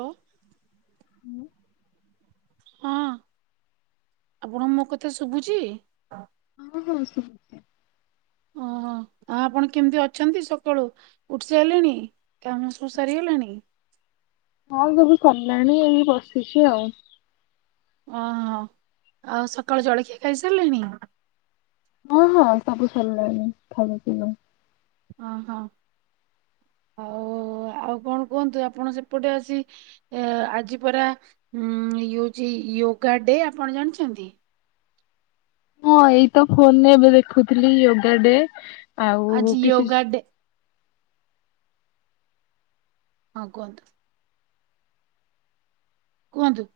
ହ [inaudible] ହଁ [inaudible] ହଁ ଆପଣ ମୋ କଥା ଶୁଭୁଛି। ହଁ ହଁ ଶୁଭୁଛି। ଓହୋ ଆ ଆପଣ କେମିତି ଅଛନ୍ତି ସକାଳୁ? ଉଠି ସାରିଲଣି କାମ ସବୁ ସାରିଗଲାଣି। ହଁ ସବୁ ସରିଲାଣି ଏଇି ବସିଛି ଆଉ। ଓହୋ ଆଉ ସକାଳ ଜଳଖିଆ ଖାଇସାରିଲେଣି। ହଁ ହଁ ସବୁ ସଲାଗିଲଣି ଭଲ କିଲ। ହଁ ହଁ ଆଉ ଆଉ କଣ କୁହନ୍ତୁ ଆପଣ ସେପଟେ ଆସି ଏ ଆଜି ପରା ଇଏ ହେଉଛି ୟୋଗା ଡେ ଆପଣ ଜାଣିଛନ୍ତି। ହଁ ଏଇତ ଫୋନରେ ଏବେ ଦେଖୁଥିଲି ଯୋଗାଡେ ଆଜି ଆଉ କିଛି ୟୋଗା ଡେ ଆ କୁହନ୍ତୁ। କୁହନ୍ତୁ।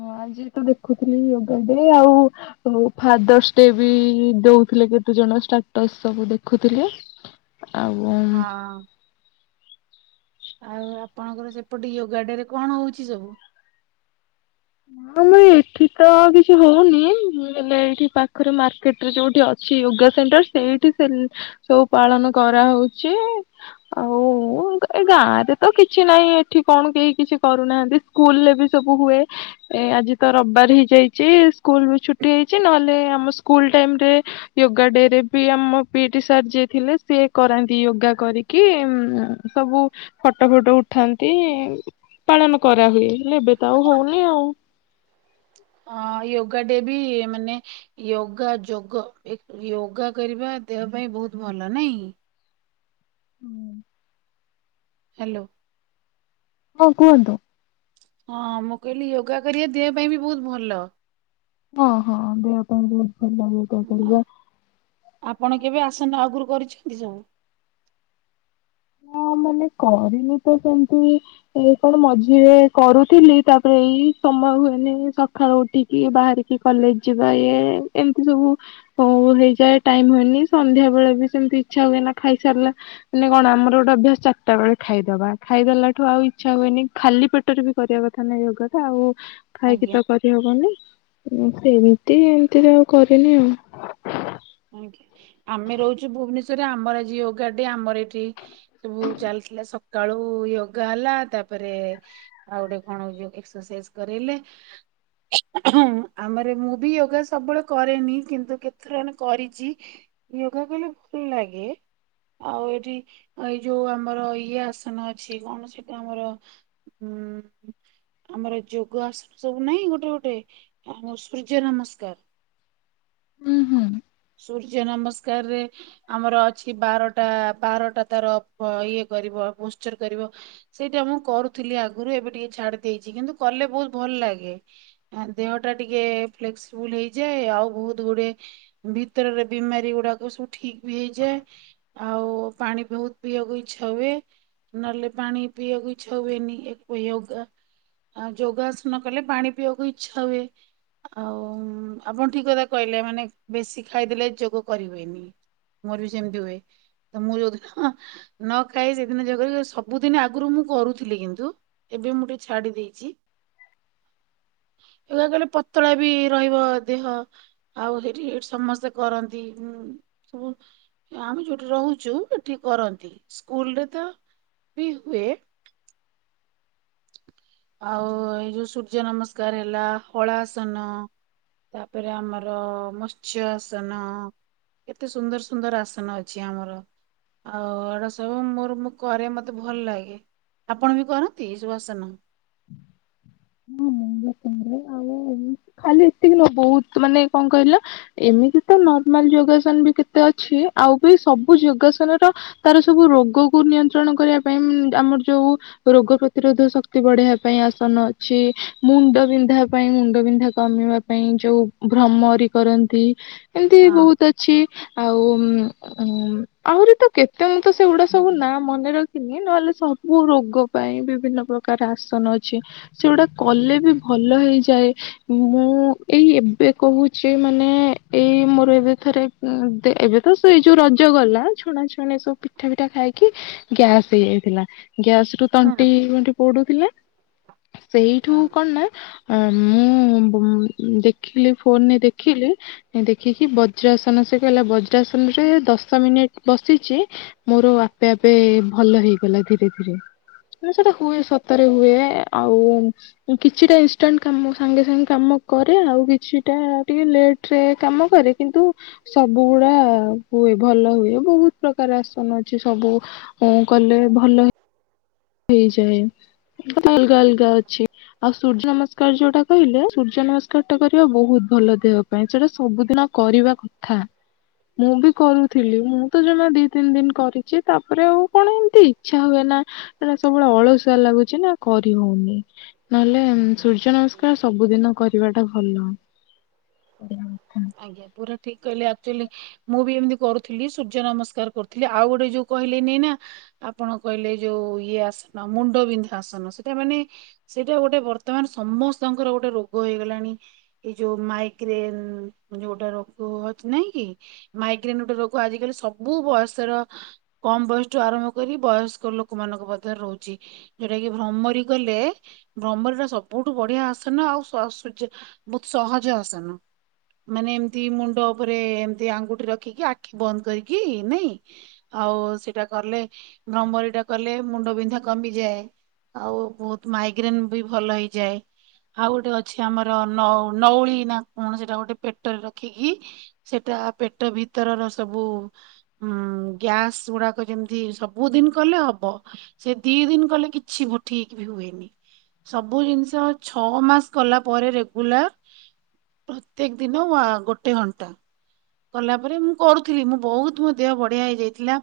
ହ ଆଜି ତ ଦେଖୁଥିଲି ଯୋଗା ଡେ ଆଉ [unintelligible] ଆଉ ଫାଦର୍ସ ଡେ ବି ଦଉଥିଲେ କେତେ ଜଣ ଷ୍ଟାଟସ୍ ସବୁ ଦେଖୁଥିଲେ। ଆଉ [unintelligible] ହଁ ଆଉ ଆପଣଙ୍କର ସେପଟେ ଯୋଗା ଡେ ରେ କଣ ହଉଛି ସବୁ। ହଁ ଏଠି ତ କିଛି ହଉନି ହେଲେ ଏଇଠି ପାଖରେ ରେ ଯୋଉଠି ଅଛି ୟୋଗା ସେଣ୍ଟର ସେଇଠି ସେ ସବୁ ପାଳନ କରାହଉଛି। ଆଉ ଏ ଗାଁ ରେ ତ କିଛି ନାହିଁ ଏଠି କଣ କେହି କିଛି କରୁନାହାନ୍ତି। ସ୍କୁଲ ରେ ବି ସବୁ ହୁଏ। ଏ ଆଜି ତ ରବିବାର ହେଇ ଯାଇଛି ସ୍କୁଲ ବି ଛୁଟି ହେଇଛି ନହେଲେ ଆମ ସ୍କୁଲ ଟାଇମ ରେ ୟୋଗା ଡେ ରେ ବି ଆମ ପିଇ ଟି ସାର୍ ଯିଏ ଥିଲେ ସିଏ କରାନ୍ତି ଯୋଗା କରିକି। କି ଉ ସବୁ ଫଟୋ ଫଟୋ ଉଠାନ୍ତି ପାଳନ କରାହୁଏ। ଏବେ ତ ଆଉ ହଉନି ଆଉ। ଅ ୟୋଗା ଡେ ବି ମାନେ ୟୋଗା ଯୋଗ ୟୋଗା କରିବା ଦେହ ପାଇଁ ବହୁତ ଭଲ ନାଇଁ। [inaudible] ହ୍ୟାଲୋ ହଁ କୁହନ୍ତୁ ହଁ ମୁଁ କହିଲି ୟୋଗା କରିବା ଦେହ ପାଇଁ ବି ବହୁତ ଭଲ। ହଁ ହଁ ଦେହ ପାଇଁ ବହୁତ ଭଲ। କରିବା ଆପଣ କେବେ ଆସନ ଆଗରୁ କରିଛନ୍ତି ସବୁ। ହ ମାନେ କରିନି ତ ସେମିତି ଏ କଣ ମଝିରେ କରୁଥିଲି ତାପରେ ଏଇ ସମୟ ହୁଏନି ସକାଳୁ ଉଠି କିଏ ବାହାରିକି କଲେଜ ଯିବା ଇଏ ଏମିତି ସବୁ ହଉ ହେଇଯାଏ ଟାଇମ ହୁଏନି ସନ୍ଧ୍ୟା ବେଳେ ବି ସେମିତି ଇଚ୍ଛା ହୁଏ ନା ଖାଇସାରିଲା ମାନେ କଣ ଆମ ଗୋଟେ ଅଭ୍ୟାସ ଚାରିଟା ବେଳେ ଖାଇଦବା ଖାଇଦଲା ଠୁ ଆଉ ଇଛା ହୁଏନି ଖାଲି ପେଟରେ ବି କରିବା କଥା ନାହିଁ ଯୋଗଟା ଆଉ ଖାଇକି ଆଜ୍ଞା ତ କରିହବନି ସେ ଏମିତି ଏମିତିରେ ଆଉ କରିନି ଆଉ। ଆଜ୍ଞା ଆମେ ରହୁଛୁ ଭୁବନେଶ୍ଵରରେ ଆମର ଆଯି ୟୋଗା ଡେ ଆମର ଏଠି ସବୁ ଚାଲିଥିଲା ସକାଳୁ ୟୋଗା ହେଲା ତାପରେ ଆଉ ଗୋଟେ କଣ ହଉଛି ଏକ୍ସରସାଇଜ କରେଇଲେ ହଁ ଆମର ମୁଁ ବି ୟୋଗା ସବୁବେଳେ କରେନି କିନ୍ତୁ କେତେ କରିଛି ୟୋଗା କଲେ ଭଲ ଲାଗେ ଆଉ ଏଠି ଏଇ ଯୋଉ ଆମର ଇଏ ଆସନ ଅଛି କଣ ସେଟା ଆମର ହୁଁ। ଆମର ଯୋଗ ଆସନ ସବୁ ନହିଁ ଗୋଟେ ଗୋଟେ ଆମ ସୂର୍ଯ୍ୟ ନମସ୍କାର ହୁଁ ହୁଁ। ସୂର୍ଯ୍ୟ ନମସ୍କାରରେ ଆମର ଅଛି ବାରଟା ବାରଟା ତାର ଇଏ କରିବ ପୋ୍ସଚର କରିବ ସେଇଟା ମୁଁ କରୁଥିଲି ଆଗରୁ ଏବେ ଟିକେ ଛାଡି ଦେଇେଇଛି କିନ୍ତୁ କଲେ ବହୁତ ଭଲ ଲାଗେ। ଦେହ ଟା ଟିକେ ଫ୍ଲେକ୍ସିବୁଲ ହେଇଯାଏ ଆଉ ବହୁତ ଗୁଡେ ଭିତରରେ ବିମାରୀ ଗୁଡାକ ସବୁ ଠିକ ବି ହେଇଯାଏ ଆଉ ପାଣି ବହୁତ ପିୟକୁଇଛ ହୁଏ ନହେଲେ ପାଣି ପିଇବାକୁ ଇଚ୍ଛା ହୁଏନି ୟୋଗା ଆଉ ଯୋଗାସନ କଲେ ପାଣି ପିଇବାକୁ ଇଚ୍ଛା ହୁଏ। ଆଉ ଆପଣ ଠିକ କଥା କହିଲେ ମାନେ ବେଶୀ ଖାଇଦେଲେ ଯୋଗ କରିହୁଏନି। ମୋର ବି ସେମିତି ହୁଏ ତ ମୁଁ ଯୋଉଦିିନ ନ ଖାଇ ସେଦିନ ଯକ ସବୁଦିନ ଆଗରୁ ମୁଁ କରୁଥିଲି କିନ୍ତୁ ଏବେ ମୁଁ ଟିକେ ଛାଡି ଦେଇଛି। [inaudible] ୟୋଗା କଲେ ପତଳା ବି ରହିବ ଦେହ ଆଉ ସେଇଠି ସମସ୍ତେ କରନ୍ତି ଉ ସବୁ ଆମେ ଯୋଉଠି ରହୁଛୁ ଏଠି କରନ୍ତି ସ୍କୁଲ ରେ ତ ବି ହୁଏ ଆଉ ଏଇ ଯୋଉ ସୂର୍ଯ୍ୟ ନମସ୍କାର ହେଲା ହଳାସନ ତାପରେ ଆମର ମତ୍ସ୍ୟ ଆସନ କେତେ ସୁନ୍ଦର ସୁନ୍ଦର ଆସନ ଅଛି ଆମର। ଆଉ ଏଡା ସବୁ ମୋର କରେ ମତେ ଭଲ ଲାଗେ। ଆପଣ ବି କରନ୍ତି ସବୁ ଆସନ? ହ [inaudible] ହଁ ଆଉ ଖାଲି ଏତିକି ନ ବହୁତ ମାନେ କଣ କହିଲ ଏମିତି ତ ନର୍ମାଲ ଯୋଗାସନ ବି କେତେ ଅଛି ଆଉ ବି ସବୁ ଯୋଗାସନ ର ତାର ସବୁ ରୋଗକୁ ନିୟନ୍ତ୍ରଣ କରିବା ପାଇଁ ଆମର ଯୋଉ ରୋଗ ପ୍ରତିରୋଧ ଶକ୍ତି ବଢଆବା ପାଇଁ ଆସନ ଅଛି ମୁଣ୍ଡ ବିନ୍ଧା ପାଇଁ ମୁଣ୍ଡ ବିନ୍ଧା କମିବା ପାଇଁ ଯୋଉ ଭ୍ରମରି କରନ୍ତି ଏମିତି ହଁ। ବହୁତ ଅଛି ଆଉ ଉଁ ଆହୁରି ତ କେତେ ମୁଁ ତ ସେଗୁଡା ସବୁ ନାଁ ମନେ ରଖିନି ନହେଲେ ମୁ ରୋଗ ପାଇଁ ବିଭିନ୍ନ ପ୍ରକାର ଆସନ ଅଛି ସେଗୁଡା କଲେ ବି ଭଲ ହେଇଯାଏ ମୁଁ ଏଇ ଏବେ କହୁଛି ମାନେ ଏଇ ମୋର ଏବେଥରେ ଉଁ ଏବେ ତ ସେଇ ଯୋଉ ରଜ ଗଲା ଛଣା ଛଣି ସବୁ ପିଠା ପିଠା ଖାଇକି ଗ୍ୟାସ ହେଇଯାଇଥିଲା ଗ୍ୟାସ ରୁ ତଣ୍ଟି ବଣ୍ଟି ପୋଡୁଥିଲା ହ [inaudible] ସେଇଠୁ କଣ ନା ଅ ମୁଁ ଦେଖିଲି ଫୋନରେ ଦେଖିଲି- ଦେଖିକି ବଜ୍ରାସନ ସେ କହିଲା ବଜ୍ରାସନ ରେ ଦଶ ମିନିଟ ବସିଛି। ମୋର ଆପେ ଆପେ ଭଲ ହେଇଗଲା ଧୀରେ ଧୀରେ ହ ସେଟା ହୁଏ ସତରେ ହୁଏ। ଏ ଆଉ- କିଛିଟା ଇନଷ୍ଟାଣ୍ଟ କାମ ସାଙ୍ଗେ ସାଙ୍ଗେ କାମ କରେ ଆଉ କିଛିଟା ଟିକେ ଲେଟ୍। ରେ କାମ କରେ କିନ୍ତୁ- ସବୁ ଗୁଡା ହୁଏ ଭଲ ହୁଏ ବହୁତ ପ୍ରକାର ଆସନ ଅଛି ସବୁ। ହଁ କଲେ ଭଲ - ହେଇଯାଏ ଅଲଗା ଅଲଗା ଅଛି। ଆଉ ସୂର୍ଯ୍ୟ ନମସ୍କାର ଯୋଉଟା କହିଲେ ସୂର୍ଯ୍ୟ ନମସ୍କାର ଟା କରିବା ବହୁତ ଭଲ ଦେହ। ପାଇଁ ସେଟା ସବୁଦିନ କରିବା କଥା। ମୁଁ ବି କରୁଥିଲି ମୁଁ ତ ଜମା ଦି ତିନି ଦିନ କରିଛି ତାପରେ ଆଉ କଣ ଏମିତି ଇଚ୍ଛା ହୁଏ ନା। ସେଟା ସବୁବେଳେ ଅଳସୁଆ ଲାଗୁଛି ନା କରି ହଉନି ନହେଲେ ଉ ଆଜ୍ଞା ସୂର୍ଯ୍ୟ ହଁ। ନମସ୍କାର ସବୁଦିନ- କରିବା ଟା ଭଲ କରିବା କଥା। ଆଜ୍ଞା ପୁରା ଠିକ୍ କହିଲେ ଆକ୍ଚୁଆଲି। ମୁଁ ବି ଏମିତି କରୁଥିଲି ସୂର୍ଯ୍ୟ ନମସ୍କାର କରୁଥିଲି ଆଉ ଗୋଟେ ଯୋଉ କହିଲେନି ନା- ଆପଣ କହିଲେ ଯୋଉ ଇଏ ଆସନ ମୁଣ୍ଡବିନ୍ଧା ଆସନ ସେଟା ମାନେ- ସେଇଟା ଗୋଟେ ବର୍ତ୍ତମାନ ସମସ୍ତଙ୍କର ଗୋଟେ ରୋଗ ହେଇଗଲାଣି। ଏ ଯୋଉ ମାଇକ୍ରେନ୍- ଯୋଉଟା ରୋଗ ହଛି ନାଇଁ କି ମାଇକ୍ରେନ ଗୋଟେ ରୋଗ ଆଜିକାଲି ସବୁ ବୟସର- କମ ବୟସଠୁ ଆରମ୍ଭ କରି ବୟସ୍କ ଲୋକମାନାନଙ୍କ ମଧ୍ୟରେ ରହୁଛି। ଯୋଉଟା କି ଭ୍ରମରି ଗଲେ- ଭ୍ରମର ତ ସବୁଠୁ ବଢିଆ ଆସନ ଆଉ ସ ସୁଜ୍ ବହୁତ ସହଜ ଆସନ ମାନେ ଏମତି ମୁଣ୍ଡ ଉପରେ ଏମିତି ଆଙ୍ଗୁଠି ରଖିକି ଆଖି ବନ୍ଦ କରିକି ନାଇଁ। ଆଉ ସେଇଟା କଲେ ଭ୍ରମରିଟା କଲେ ମୁଣ୍ଡ ବିନ୍ଧା କମିଯାଏ। ଆଉ ବହୁତ ମାଇଗ୍ରେନ ବି ଭଲ ହେଇଯାଏ। ଆଉ ଗୋଟେ ଅଛି ଆମର ନ ନଉଳି ନା କଣ ସେଟା ଗୋଟେ ପେଟରେ ରଖିକି ସେଟା ପେଟ ଭିତରର ସବୁ - ହୁଁ ଗ୍ୟାସ ଗୁଡାକ ଯେମିତି ସବୁଦିନ କଲେ ହବ। ସେ ଦି ଦିନ କଲେ କିଛି ଭଠେଇକି ବି ହୁଏନି। ସବୁ ଜିନିଷ ଛଅ ମାସ କଲା ପରେ ରେଗୁଲାର ପ୍ରତ୍ୟେକ ଦିନ ଗୋଟେ ଘଣ୍ଟା- କଲା ପରେ ମୁଁ କରୁଥିଲି ମୁଁ ବହୁତ ମୋ ଦେହ ବଢିଆ ହେଇଯାଇଥିଲା।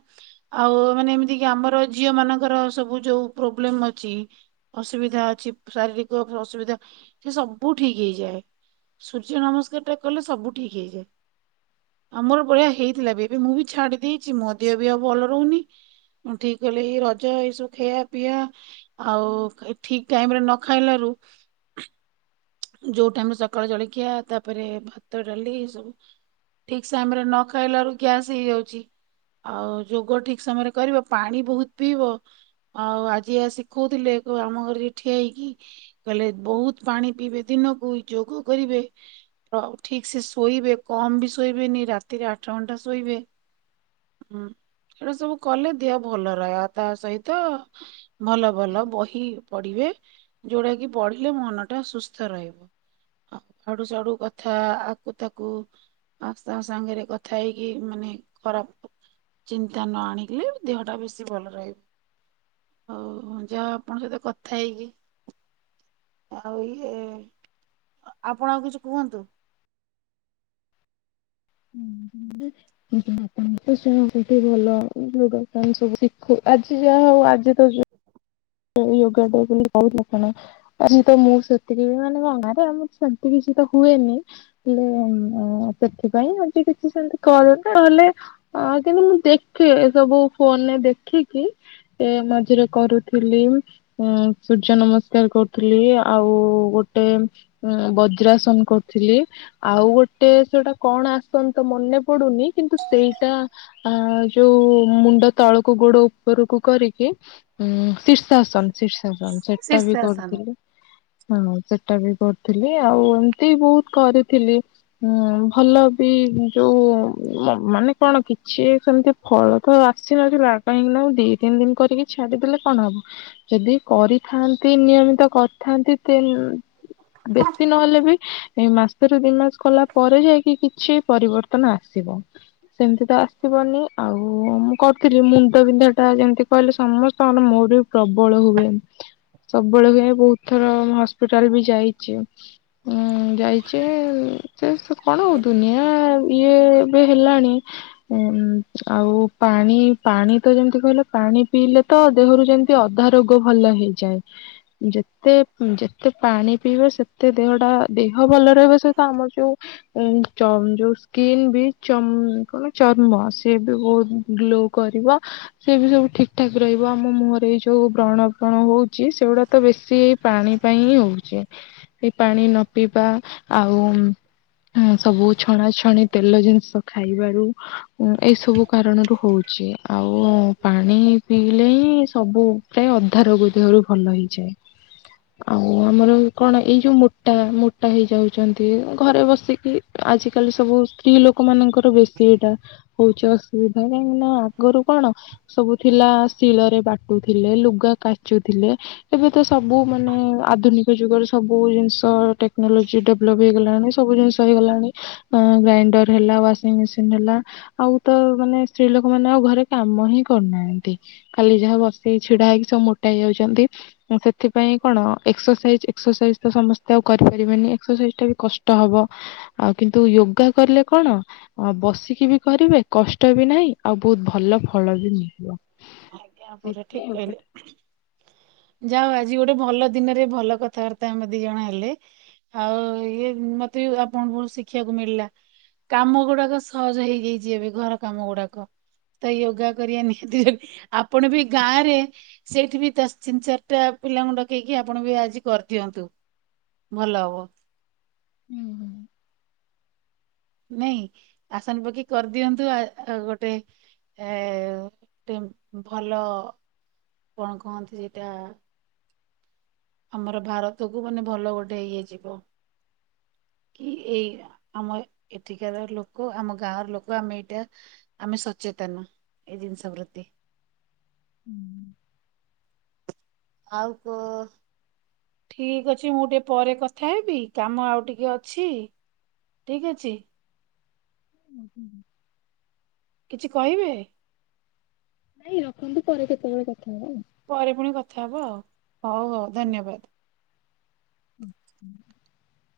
ଆଉ ମାନେ ଏମିତି କି ଆମର ଝିଅ ମାନଙ୍କର ସବୁ ଯୋଉ ପ୍ରୋବ୍ଲେମ ଅଛି - ଅସୁବିଧା ଅଛି ଶାରୀରିକ ଅସୁବିଧା ସେ ସବୁ ଠିକ ହେଇଯାଏ। ସୂର୍ଯ୍ୟ ନମସ୍କାର ଟା କଲେ ସବୁ ଠିକ୍ ହେଇଯାଏ। ଆମର ଭଳିଆ ହେଇଥିଲା ବି ଏବେ ମୁଁ ବି ଛାଡି ଦେଇଛି ମୋ ଦେହ ବି ଆଉ ଭଲ ରହୁନି। ମୁଁ ଠିକ କଲେ ଏଇ ରଜ ଏଇ ସବୁ ଖେଆ ପିଇଆ ଆଉ ଠିକ ଟାଇମରେ ନ ଖାଇଲାରୁ ଯୋଉଟାମ ସକାଳୁ ଜଳଖିଆ ତାପରେ ଭାତ ଡାଲି ସବୁ ଠିକ୍ ସେ ଆମ ରେ ନ ଖାଇଲାରୁ ଗ୍ୟାସ୍ ହେଇଯାଉଛି ଆଉ ଯୋଗ ଠିକ ସମୟରେ କରିବ ପାଣି ବହୁତ ପିଇବ ଆଉ ଆଜି ଆ ଶିଖଉଥିଲେ ଆମ ଘରିକ ଠିଆ ହେଇକି କହିଲେ ବହୁତ ପାଣି ପିଇବେ ଦିନକୁ ଯୋଗ କରିବେ ଠିକ ସେ ଶୋଇବେ କମ ବି ଶୋଇବେନି ରାତିରେ ଆଠ ଘଣ୍ଟା ଶୋଇବେ ହୁଁ ସେଇଟା ସବୁ କଲେ ଦେହ ଭଲ ରହେଆ ତା ସହିତ ଭଲ ଭଲ ବହି ପଢିବେ ଯୋଉଟା କି ପଢିଲେ ମନ ଟା ସୁସ୍ ସ୍ଥ ରହିବ ଆଉ ଆଡୁ ସାଡୁ କଥା ଆକୁ ତାକୁ ଆସ୍ତା ତା ସାଙ୍ଗରେ କଥା ହେଇକି ମାନେ ଖରାପ ଚିନ୍ତା ନ ଆଣିଲେ ଦେହଟା ବେଶୀ ଭଲ ରହିବ। ହଉ ଯାହା ଆପଣଙ୍କ ସହିତ କଥା ହେଇକି ଆଉ ଇ ଏ ଆ ଆପଣ ଆଉ କିଛି କୁହନ୍ତୁ? ମୁଁ [unintelligible] [unintelligible] ମୁଁ ତ ଶୁଣିଚି ସେଇଠି ଭଲ ଯୋଗ ସବୁ ସି ଶିଖୁ ଆଜି ଯାହା ହଉ ଆଜି ତ ୟୋଗା ଟା ବୋଲି [unintelligible] ଆଜି ତ ମୁଁ ସେଥିପାଇଁ ମାନେ ଗାଁରେ ଆମର ସେମିତି କିଛି ତ ହୁଏନି। ହେଲେ ଉଁ ସେଥିପାଇଁ ଆଜି କିଛି ସେମିତି କରୁନି ନହେଲେ। ହଁ କିନ୍ତୁ ମୁଁ ଦେଖେ ସବୁ ଫୋନରେ ଦେଖିକି ଏ ମଝିରେ କରୁ ଥିଲି ଉଁ ସୂର୍ଯ୍ୟ ନମସ୍କାର କରୁଥିଲି ଆଉ ଗୋଟେ। ଉଁ ବଜ୍ରାସନ କରୁଥିଲି। ଆଉ ଗୋଟେ ସେଇଟା କଣ ଆସନ୍ ତ ମନେ ପଡୁନି କିନ୍ତୁ ସେଇଟା। ଆ ଯୋଉ ମୁଣ୍ଡ ତଳକୁ ଗୋଡ ଉପରକୁ କରିକି ଉଁ। ସା ଆସନ ଶୀର୍ଷାସନ ସେଟା ବି ଶୀର୍ଷାସନ। କରୁଥିଲି। ହଁ ସେଟା ବି କରୁଥିଲି ଆଉ ଏମିତି ବହୁତ କରିଥିଲି। ହଁ ଭଲ ବି ଯୋଉ ଉଁ ମ ମାନେ କଣ କିଛି ସେମିତି। ଫଳ ତ ଆସି ନଥିଲା କାହିଁକି ନା ଦି ତିନି ଦିନ କରିକି ଛାଡ଼ିଦେଲେ। କଣ ହବ ଯଦି କରିଥାନ୍ତି ନିୟମିତ କରିଥାନ୍ତି ତେ। ବେଶୀ ନହେଲେ ବି। ଏଇ ମାସରୁ ଦି ମାସ କଲା ପରେ ଯାଇକି କିଛି ପରିବର୍ତ୍ତନ ଆସିବ। ସେମିତି ତ ଆସିବନି ଆଉ ମୁଁ କରୁଥିଲି ମୁଣ୍ଡ ବିନ୍ଧା ଟା ଯେମିତି କହିଲେ ସମ ତାହେଲେ ମୋର ବି ପ୍ରବଳ ହୁଏ। ସବୁବେଳେ ହୁଏ ବହୁତ ଥର ହସ୍ପିଟାଲ ବି ଯାଇଛି। ହୁଁ ଯାଇଛି ସେ ସେ କଣ ଦୁନିଆ। ଇଏ ଏବେ ହେଲାଣି। ଉଁ ଆଉ ପାଣି ପାଣି ତ ଯେମିତି କହିଲେ ପାଣି ପିଇଲେ। ତ ଦେହରୁ ଯେମିତି ଅଧା ରୋଗ ଭଲ ହେଇଯାଏ। ଯେତେ ଉଁ ଯେତେ ପାଣି ପିଇବେ ସେତେ ଦେହଟା ଦେହ ଭଲ ରହିବା ସହିତ ଆମର ଯୋଉ। ଉଁ ଚମ୍ ସ୍କିନ ବି ଚମ କଣ ଚର୍ମ ସେ ବି ବହୁତ ଗ୍ଲୋ। କରିବ ସେ ବି ସବୁ ଠିକ ଠାକ। ରହିବ ଆମ ମୁହଁରେ ଏଇ ଯୋଉ ବ୍ରଣ ଫ୍ରଣ ହଉଛି ସେଗୁଡା ତ ବେଶୀ ଏଇ ପାଣି ପାଇଁ ହିଁ ହଉଛି। ସେ ପାଣି ନ ପିଇବା ଆଉ। ହଁ ସବୁ ଛଣାଛଣି ତେଲ ଜିନିଷ ଖାଇବାରୁ ଉଁ ଏଇ ସବୁ କାରଣରୁ ହଉଛି। ଆଉ ପାଣି। ପିଇଲେ ହିଁ ସବୁ ପ୍ରାୟ ଅଧା ରୋଗ ଦେହରୁ ଭଲ ହେଇଯାଏ। ଆଉ ଆମର କଣ ଏଇ ଯୋଉ ମୋଟା ମୋଟା ହେଇଯାଉଛନ୍ତି ଅ ଘରେ ବସିକି। ଆଜିକାଲି ସବୁ ସ୍ତ୍ରୀ ଲୋକ ମାନଙ୍କ ଠୁ ବେଶୀ ଏଇଟା ହଉଛି ଅସୁବିଧା କାହିଁକି ନା ଆଗରୁ କଣ ସବୁ। ଥିଲା ଶିଳରେ ବାଟୁଥିଲେ ଲୁଗା କାଚୁଥିଲେ। ଏବେ ତ ସବୁ ମାନେ ଆଧୁନିକ ଯୁଗରେ ସବୁ ଜିନିଷ ଟେ କ୍ନୋଲୋଜି ଡେଭଲପ ହେଇଗଲାଣି ସବୁ ଜିନିଷ ହେଇଗଲାଣି। ଅଁ ଗ୍ରାଇଣ୍ଡର ହେଲା ୱାସିଙ୍ଗ ମେସିନ୍ ହେଲା। ଆଉ ତ ମାନେ ସ୍ତ୍ରୀ ଲୋକ ମାନେ ଆଉ ଘରେ କାମ ହିଁ କରୁନା ନ୍ତି ଖାଲି ଯାହା ବଶିକି ଛିଡା ହେଇକି ସବୁ ମୋଟା ହେଇଯାଉଛନ୍ତି। ଉଁ ସେଥିପାଇଁ କଣ ଏକ୍ସରସାଇଜ ଏକ୍ସରସାଇଜ ତ ସମସ୍ତେ ଆଉ କରିପାରିବେନି ଏକ୍ସରସାଇଜ ଟା ବି କଷ୍ଟ ହବ। ଆଉ କିନ୍ତୁ ୟୋଗା କଲେ କଣ। ଅ ବସିକି ବି କରିବେ କଷ୍ଟ ବି ନାହିଁ ଆଉ ବହୁତ ଭଲ ଫଳ ବି ମିଳିବ। ଆଜ୍ଞା ପୁରା ସେଇଥିପାଇଁ ଠିକ ୟୋଗା ଟା କହିଲେ। ଯାହା ହଉ ଆଜି ଗୋଟେ ଭଲ ଦିନରେ ଭଲ କଥାବାର୍ତ୍ତା ଆମେ ଦି ଜଣ ହେଲେ। ଆଉ ଇଏ ଉଁ ମତେ ବି ଆପଣଙ୍କ ପାଖରୁ ଶିଖିବାକୁ ମିଳିଲା। କାମ ଗୁଡାକ ସହଜ ହେଇଯାଇଛି ଏବେ ଘର କାମ ଗୁଡାକ। ତ ଯୋଗା କରିବା ନିହାତି [inaudible] ଆପଣ ବି ଗାଁ ରେ। ସେଇଠି ବି ତା ତିନ ଚାରିଟା ପିଲାଙ୍କୁ ଡକେଇକି ଆପଣ ବି ଆଜି କରିଦିଅନ୍ତୁ। ଭଲ ହବ। ହୁଁ ନାଇଁ ଆସନ ପକେଇ କରିଦିଅନ୍ତୁ ଆ ଗୋଟେ ଏ ଟେମ ଭଲ କଣ କହନ୍ତି ସେଟା? ଆମର ଭାରତକୁୁ ମାନେ ଭଲ ଗୋଟେ ଇଏ ଯିବ। କି ଏଇ ଆମ ଏଠିକାର ଲୋକ ଆମ ଗାଁର ଲୋକ ଆମେ ଏଇଟା ଆମେ ସଚେତନ ଏଇ ଜିନିଷ ପ୍ରତି। ହୁଁ ଆଉ କ ଠିକ ଅଛି ମୁଁ ଟିକେ ପରେ କଥା ହେବି କାମ ଆଉ ଟିକେ ଅଛି। ଠିକ ଅଛି। ଆ କିଛି କହିବେ? ନାଇଁ ରଖନ୍ତୁ ପରେ କେତେବେଳେ କଥା ହବା ଆଉ ପରେ ପୁଣି କଥା ହବ ଆଉ ହଉ ହଉ ଧନ୍ୟବାଦ। ହଛ